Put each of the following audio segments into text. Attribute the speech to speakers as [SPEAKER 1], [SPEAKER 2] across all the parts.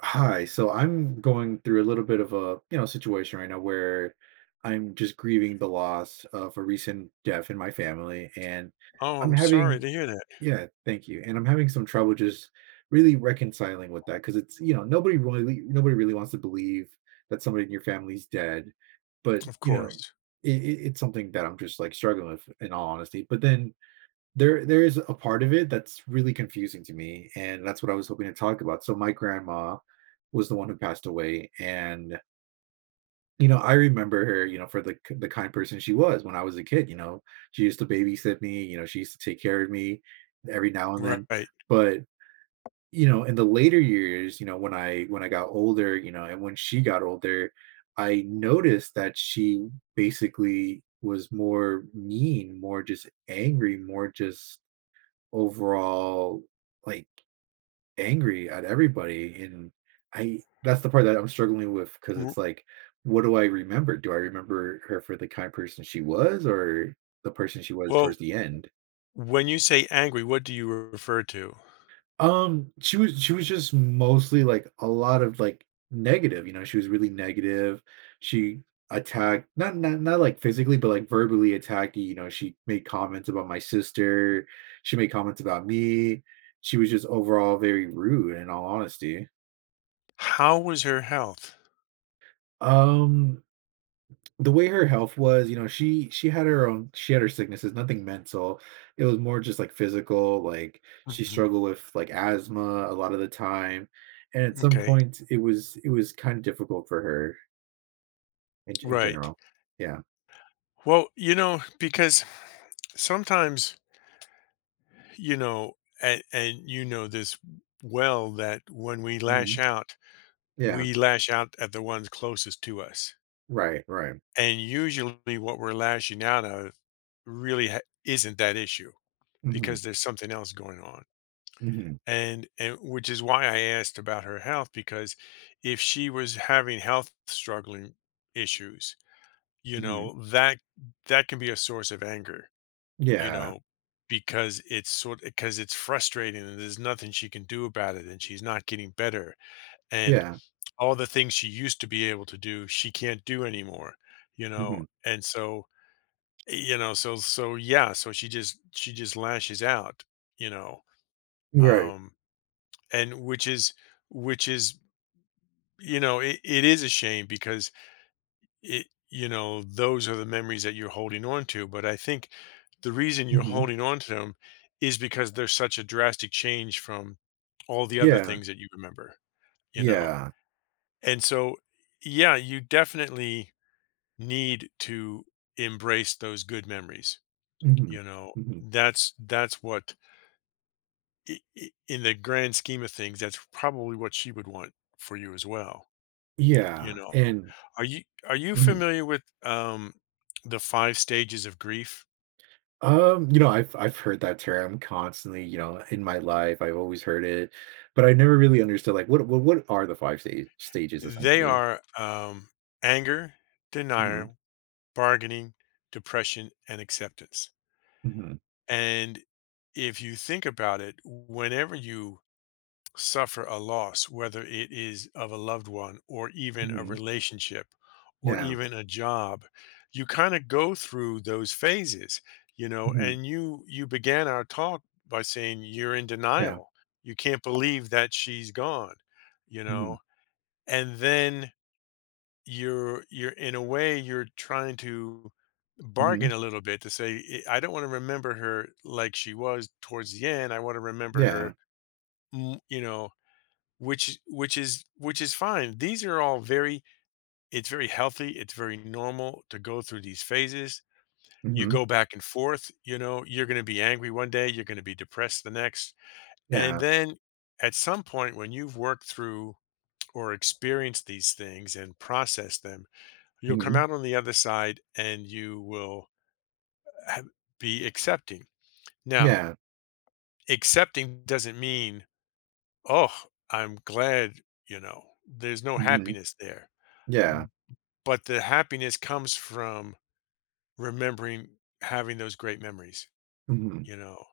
[SPEAKER 1] Hi. So I'm going through a little bit of a, you know, situation right now where I'm just grieving the loss of a recent death in my family and
[SPEAKER 2] Oh,
[SPEAKER 1] I'm
[SPEAKER 2] I'm sorry
[SPEAKER 1] having
[SPEAKER 2] to hear that.
[SPEAKER 1] yeah, thank you. And I'm having some trouble just really reconciling with that because it's nobody really wants to believe that somebody in your family's dead, but
[SPEAKER 2] Of
[SPEAKER 1] you know,
[SPEAKER 2] course.
[SPEAKER 1] it's something that I'm just like struggling with in all honesty. But then there is a part of it that's really confusing to me, and that's what I was hoping to talk about. So my grandma was the one who passed away. And you know, I remember her, you know, for the kind person she was when I was a kid. You know, she used to babysit me, you know, she used to take care of me every now and then.
[SPEAKER 2] Right.
[SPEAKER 1] But you know, in the later years, you know, when I got older, you know, and when she got older, I noticed that she basically was more mean, more just angry, more just overall, like, angry at everybody. And I that's the part that I'm struggling with, because
[SPEAKER 2] W-
[SPEAKER 1] it's like, what do I remember? Do I remember her for the kind of person she was, or the person she was
[SPEAKER 2] Well,
[SPEAKER 1] towards the end?
[SPEAKER 2] when you say angry, what do you refer to?
[SPEAKER 1] She was just mostly like a lot of like negative, you know, she was really negative. She attacked, not like physically, but like verbally attacked, you know, she made comments about my sister, she made comments about me. She was just overall very rude, in all honesty.
[SPEAKER 2] How was her health?
[SPEAKER 1] Um the way her health was, you know, she had her sicknesses, nothing mental. It was more just like physical, like she
[SPEAKER 2] Hmm.
[SPEAKER 1] struggled with like asthma a lot of the time. And at some
[SPEAKER 2] Okay.
[SPEAKER 1] point it was kind of difficult for her in
[SPEAKER 2] Right.
[SPEAKER 1] general. Yeah.
[SPEAKER 2] Well, because sometimes, you know, and you know this well that when
[SPEAKER 1] Mhm. Yeah.
[SPEAKER 2] we lash out at the ones closest to us.
[SPEAKER 1] Right, right.
[SPEAKER 2] And usually what we're lashing out at really isn't that issue
[SPEAKER 1] Mhm.
[SPEAKER 2] because there's something else going on.
[SPEAKER 1] Mhm.
[SPEAKER 2] And which is why I asked about her health because if she was having health struggling issues, you
[SPEAKER 1] Mhm.
[SPEAKER 2] know, that that can be a source of anger, you
[SPEAKER 1] Yeah.
[SPEAKER 2] know, because it's sort because it's frustrating and there's nothing she can do about it, and she's not getting better, and
[SPEAKER 1] Yeah.
[SPEAKER 2] all the things she used to be able to do, she can't do anymore.
[SPEAKER 1] Mhm.
[SPEAKER 2] And so, so yeah, so she just lashes out, you know.
[SPEAKER 1] Right.
[SPEAKER 2] Um and which is it is a shame, because it you know those are the memories that you're holding on to, but I think the reason you're
[SPEAKER 1] Mhm.
[SPEAKER 2] holding on to them is because there's such a drastic change from all the other
[SPEAKER 1] Yeah.
[SPEAKER 2] things that you remember you know
[SPEAKER 1] Yeah.
[SPEAKER 2] and so, yeah, you definitely need to embrace those good memories
[SPEAKER 1] Mhm.
[SPEAKER 2] you know
[SPEAKER 1] Mhm.
[SPEAKER 2] that's what in the grand scheme of things that's probably what she would want for you as well.
[SPEAKER 1] Yeah.
[SPEAKER 2] You know,
[SPEAKER 1] And
[SPEAKER 2] are you are you
[SPEAKER 1] mm-hmm.
[SPEAKER 2] familiar with, the five stages of grief?
[SPEAKER 1] You know, I've heard that term constantly, you know, in my life. I've always heard it, but I never really understood like what are the stages,
[SPEAKER 2] They
[SPEAKER 1] essentially?
[SPEAKER 2] are, anger,
[SPEAKER 1] Mhm.
[SPEAKER 2] denial, bargaining, depression, and acceptance,
[SPEAKER 1] Mhm.
[SPEAKER 2] and if you think about it, whenever you suffer a loss, whether it is of a loved one or even a
[SPEAKER 1] Mhm.
[SPEAKER 2] relationship or
[SPEAKER 1] Yeah.
[SPEAKER 2] even a job, you kind of go through those phases,
[SPEAKER 1] Mhm.
[SPEAKER 2] and you began our talk by saying you're in
[SPEAKER 1] Yeah.
[SPEAKER 2] denial. You can't believe that she's gone, you know,
[SPEAKER 1] Mhm.
[SPEAKER 2] and then you're in a way you're trying to
[SPEAKER 1] Mhm.
[SPEAKER 2] bargain a little bit to say, "I don't want to remember her like she was towards the end. I want to remember
[SPEAKER 1] Yeah.
[SPEAKER 2] her, mm, you know, which is fine. These are all very It's very healthy, it's very normal to go through these phases. You
[SPEAKER 1] Mhm.
[SPEAKER 2] go back and forth, you know, you're going to be angry one day, you're going to be depressed the next. And
[SPEAKER 1] Yeah.
[SPEAKER 2] then at some point, when you've worked through or experienced these things and processed them, you'll come
[SPEAKER 1] Mhm.
[SPEAKER 2] out on the other side and you will have, be accepting. Now,
[SPEAKER 1] Yeah.
[SPEAKER 2] accepting doesn't mean, "Oh, I'm glad," you know. There's no
[SPEAKER 1] Mhm.
[SPEAKER 2] happiness there.
[SPEAKER 1] Yeah.
[SPEAKER 2] But the happiness comes from remembering, having those great memories,
[SPEAKER 1] Mhm.
[SPEAKER 2] you know?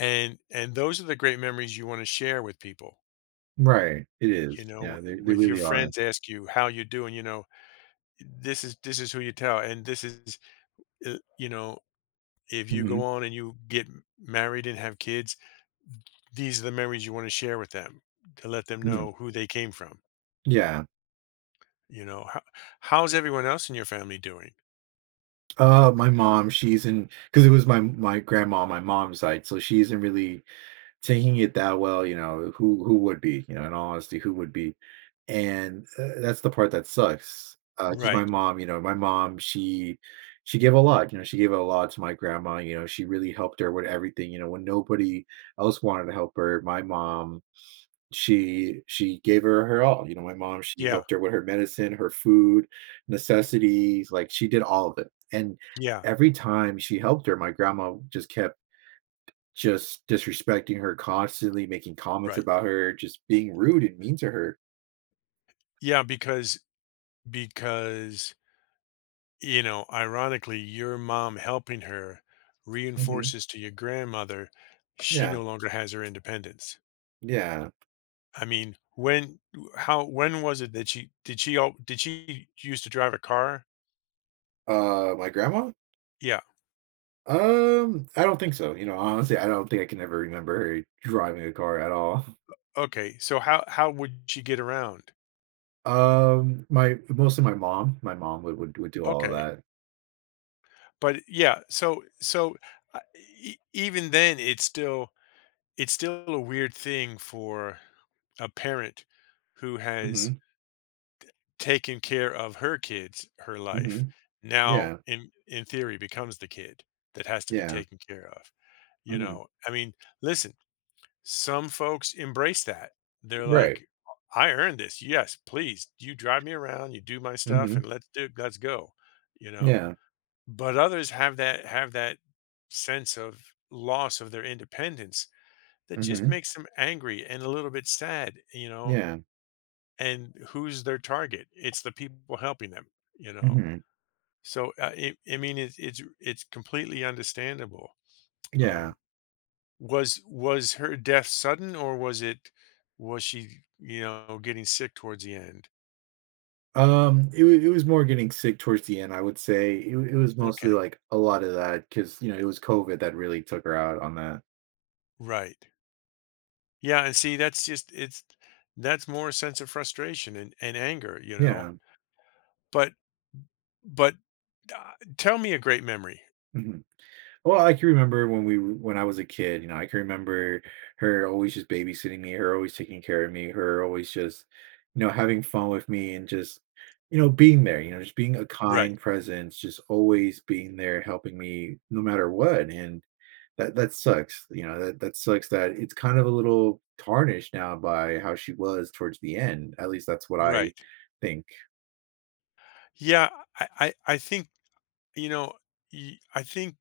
[SPEAKER 2] And those are the great memories you want to share with people.
[SPEAKER 1] Right. It is.
[SPEAKER 2] You know,
[SPEAKER 1] Yeah, they they
[SPEAKER 2] if your
[SPEAKER 1] really are.
[SPEAKER 2] friends ask you how you doing, this is who you tell, and this is, you know, if you go
[SPEAKER 1] Mhm.
[SPEAKER 2] on and you get married and have kids, these are the memories you want to share with them, to let them
[SPEAKER 1] Mhm.
[SPEAKER 2] know who they came from.
[SPEAKER 1] Yeah.
[SPEAKER 2] You know, how, how's everyone else in your family doing?
[SPEAKER 1] My mom, she's in, because it was my grandma on my mom's side, so she isn't really taking it that well, you know, who would be? You know, in all honesty, who would be? And, that's the part that sucks. Because my
[SPEAKER 2] Right.
[SPEAKER 1] mom, you know, my mom, she gave a lot, you know, she gave a lot to my grandma, you know, she really helped her with everything, you know, when nobody else wanted to help her. My mom, she gave her her all, you know, my mom, she
[SPEAKER 2] Yeah.
[SPEAKER 1] helped her with her medicine, her food, necessities, like, she did all of it. And
[SPEAKER 2] Yeah.
[SPEAKER 1] every time she helped her, my grandma just kept just disrespecting her constantly, making comments
[SPEAKER 2] Right.
[SPEAKER 1] about her, just being rude and mean to her.
[SPEAKER 2] Yeah. Because ironically, your mom helping her
[SPEAKER 1] Mhm.
[SPEAKER 2] reinforces to your grandmother she
[SPEAKER 1] Yeah,
[SPEAKER 2] no longer has her independence.
[SPEAKER 1] yeah.
[SPEAKER 2] I mean, when was it that she did she al- did she used to drive a car?
[SPEAKER 1] My grandma?
[SPEAKER 2] Yeah.
[SPEAKER 1] I don't think so, you know, honestly, I don't think I can ever remember her driving a car at all.
[SPEAKER 2] Okay. So how would she get around?
[SPEAKER 1] My mostly my mom. My mom would do all of
[SPEAKER 2] Okay.
[SPEAKER 1] that.
[SPEAKER 2] But yeah, so uh, even then it's still a weird thing for a parent who has
[SPEAKER 1] Mhm,
[SPEAKER 2] taking care of her kids, her life,
[SPEAKER 1] mhm.
[SPEAKER 2] now
[SPEAKER 1] Yeah,
[SPEAKER 2] in theory becomes the kid that has to be
[SPEAKER 1] yeah.
[SPEAKER 2] taken care of, you
[SPEAKER 1] Mhm.
[SPEAKER 2] know? I mean, listen, some folks embrace that. They're
[SPEAKER 1] Right.
[SPEAKER 2] like, "I earned this. Yes, please, you drive me around, you do my stuff,
[SPEAKER 1] Mhm.
[SPEAKER 2] and let's go," you know?
[SPEAKER 1] Yeah.
[SPEAKER 2] But others have that sense of loss of their independence that just
[SPEAKER 1] Mhm.
[SPEAKER 2] makes them angry and a little bit sad, you know?
[SPEAKER 1] Yeah.
[SPEAKER 2] And who's their target? It's the people helping them, you know.
[SPEAKER 1] Mhm.
[SPEAKER 2] So I mean, it's completely understandable.
[SPEAKER 1] Yeah.
[SPEAKER 2] Um, was her death sudden, or was she getting sick towards the end?
[SPEAKER 1] It was more getting sick towards the end, I would say. It was mostly,
[SPEAKER 2] Okay,
[SPEAKER 1] like, a lot of that, because you know, it was COVID that really took her out on that.
[SPEAKER 2] right, yeah, and see, that's just it's that's more a sense of frustration and anger.
[SPEAKER 1] Yeah,
[SPEAKER 2] But but uh, tell me a great memory,
[SPEAKER 1] mhm. Well, I can remember when we w when I was a kid, you know, I can remember her always just babysitting me, her always taking care of me, her always just, you know, having fun with me, and just, you know, being there, you know, just being a
[SPEAKER 2] right?
[SPEAKER 1] kind presence, just always being there helping me no matter what, and that sucks, you know, that sucks that it's kind of a little tarnished now by how she was towards the end, at least that's what I
[SPEAKER 2] Right.
[SPEAKER 1] think.
[SPEAKER 2] Yeah, I think you know. y- I think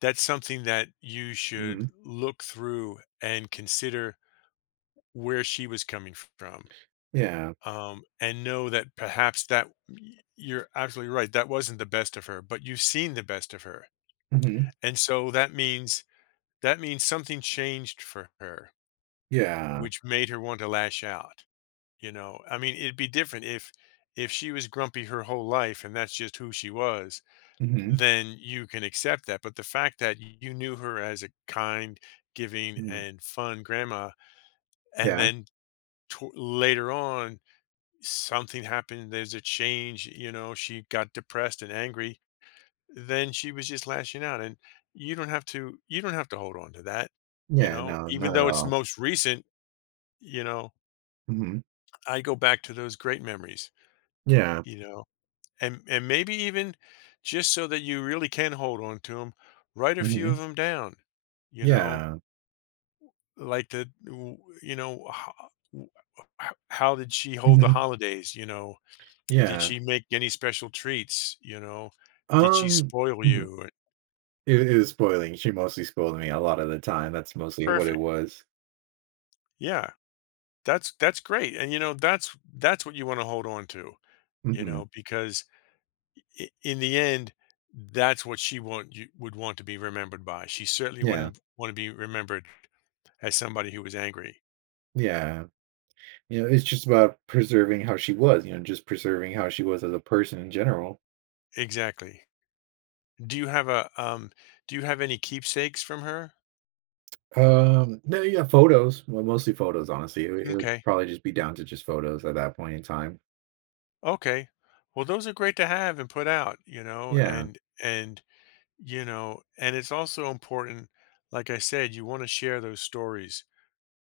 [SPEAKER 2] that's something that you should
[SPEAKER 1] Mhm.
[SPEAKER 2] look through and consider where she was coming from,
[SPEAKER 1] Yeah.
[SPEAKER 2] and know that perhaps that you're absolutely right, that wasn't the best of her, but you've seen the best of her,
[SPEAKER 1] Mhm.
[SPEAKER 2] and so that means something changed for her
[SPEAKER 1] Yeah.
[SPEAKER 2] which made her want to lash out. I mean, it'd be different if she was grumpy her whole life and that's just who she was,
[SPEAKER 1] Mhm.
[SPEAKER 2] then you can accept that. But the fact that you knew her as a kind, giving,
[SPEAKER 1] Mm.
[SPEAKER 2] and fun grandma, and
[SPEAKER 1] Yeah.
[SPEAKER 2] then to later on, something happened, there's a change, she got depressed and angry, then she was just lashing out. And you don't have to hold on to that,
[SPEAKER 1] Yeah, no,
[SPEAKER 2] even
[SPEAKER 1] not at
[SPEAKER 2] though it's
[SPEAKER 1] all.
[SPEAKER 2] most recent, you know,
[SPEAKER 1] Mhm.
[SPEAKER 2] I go back to those great memories,
[SPEAKER 1] Yeah.
[SPEAKER 2] you know. And maybe even just so that you really can hold on to them, write a few of
[SPEAKER 1] Mhm.
[SPEAKER 2] them down you know
[SPEAKER 1] Yeah.
[SPEAKER 2] like the w- you know how did she hold the
[SPEAKER 1] Mhm.
[SPEAKER 2] holidays? Did
[SPEAKER 1] Yeah.
[SPEAKER 2] she make any special treats? Did she
[SPEAKER 1] Um,
[SPEAKER 2] spoil
[SPEAKER 1] mhm.
[SPEAKER 2] you?
[SPEAKER 1] It was spoiling, she mostly spoiled me a lot of the time, that's mostly what it
[SPEAKER 2] Perfect.
[SPEAKER 1] was.
[SPEAKER 2] Yeah, that's great, and that's what you want to hold on to you
[SPEAKER 1] Mhm.
[SPEAKER 2] know because in the end that's what she want you would want to be remembered by. She certainly
[SPEAKER 1] Yeah.
[SPEAKER 2] wouldn't want to be remembered as somebody who was angry.
[SPEAKER 1] Yeah. You know, it's just about preserving how she was, you know, just preserving how she was as a person in general.
[SPEAKER 2] Exactly. Do you have a, do you have any keepsakes from her?
[SPEAKER 1] No, yeah, photos. Well, mostly photos, honestly. It would
[SPEAKER 2] Okay.
[SPEAKER 1] probably just be down to just photos at that point in time.
[SPEAKER 2] Okay. Well, those are great to have and put out, you know,
[SPEAKER 1] Yeah.
[SPEAKER 2] and and you know, and it's also important, like I said, you want to share those stories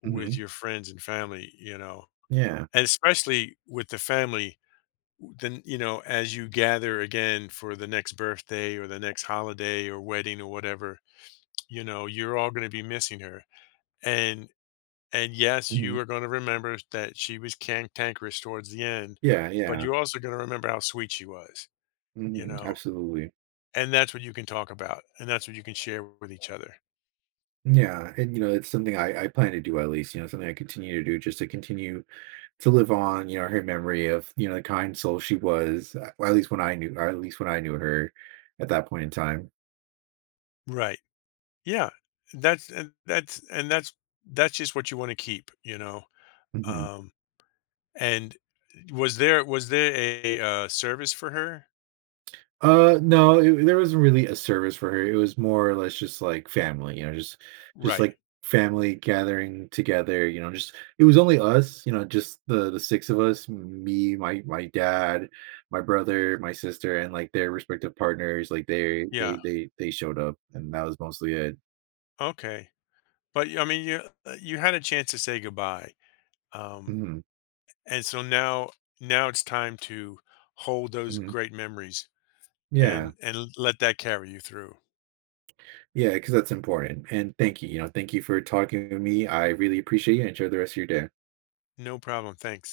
[SPEAKER 2] with
[SPEAKER 1] Hmm.
[SPEAKER 2] your friends and family.
[SPEAKER 1] Yeah.
[SPEAKER 2] And especially with the family, then as you gather again for the next birthday or the next holiday or wedding or whatever, you're all going to be missing her, and And yes,
[SPEAKER 1] Hmm.
[SPEAKER 2] you are gonna remember that she was cantankerous towards the end,
[SPEAKER 1] Yeah.
[SPEAKER 2] but
[SPEAKER 1] Yeah.
[SPEAKER 2] you're also gonna remember how sweet she was, you
[SPEAKER 1] Hmm.
[SPEAKER 2] know?
[SPEAKER 1] Absolutely.
[SPEAKER 2] And that's what you can talk about, and that's what you can share with each other.
[SPEAKER 1] Yeah. And, you know, it's something I plan to do, at least, you know, something I continue to do, just to continue to live on, you know, her memory of, you know, the kind soul she was, at least when I knew, or at least when I knew her at that point in time.
[SPEAKER 2] Right. Yeah. That's and that's and that's that's just what you wanna keep, you know?
[SPEAKER 1] Mhm.
[SPEAKER 2] Um, and was there a service for her?
[SPEAKER 1] No, there wasn't really a service for her. It was more or less just like family, you know, just
[SPEAKER 2] Right.
[SPEAKER 1] like family gathering together. You know, just it was only us, you know, just the six of us, me, my dad, my brother, my sister, and like their respective partners. Like they
[SPEAKER 2] Yeah.
[SPEAKER 1] they they they showed up, and that was mostly it.
[SPEAKER 2] Okay. But, I mean, you had a chance to say goodbye, um
[SPEAKER 1] Mhm,
[SPEAKER 2] And so now it's time to hold those
[SPEAKER 1] mhm.
[SPEAKER 2] great memories, and
[SPEAKER 1] Yeah,
[SPEAKER 2] and let that carry you through.
[SPEAKER 1] yeah, because that's important. And thank you, you know, thank you for talking to me. I really appreciate you. Enjoy the rest of your day.
[SPEAKER 2] No problem. Thanks.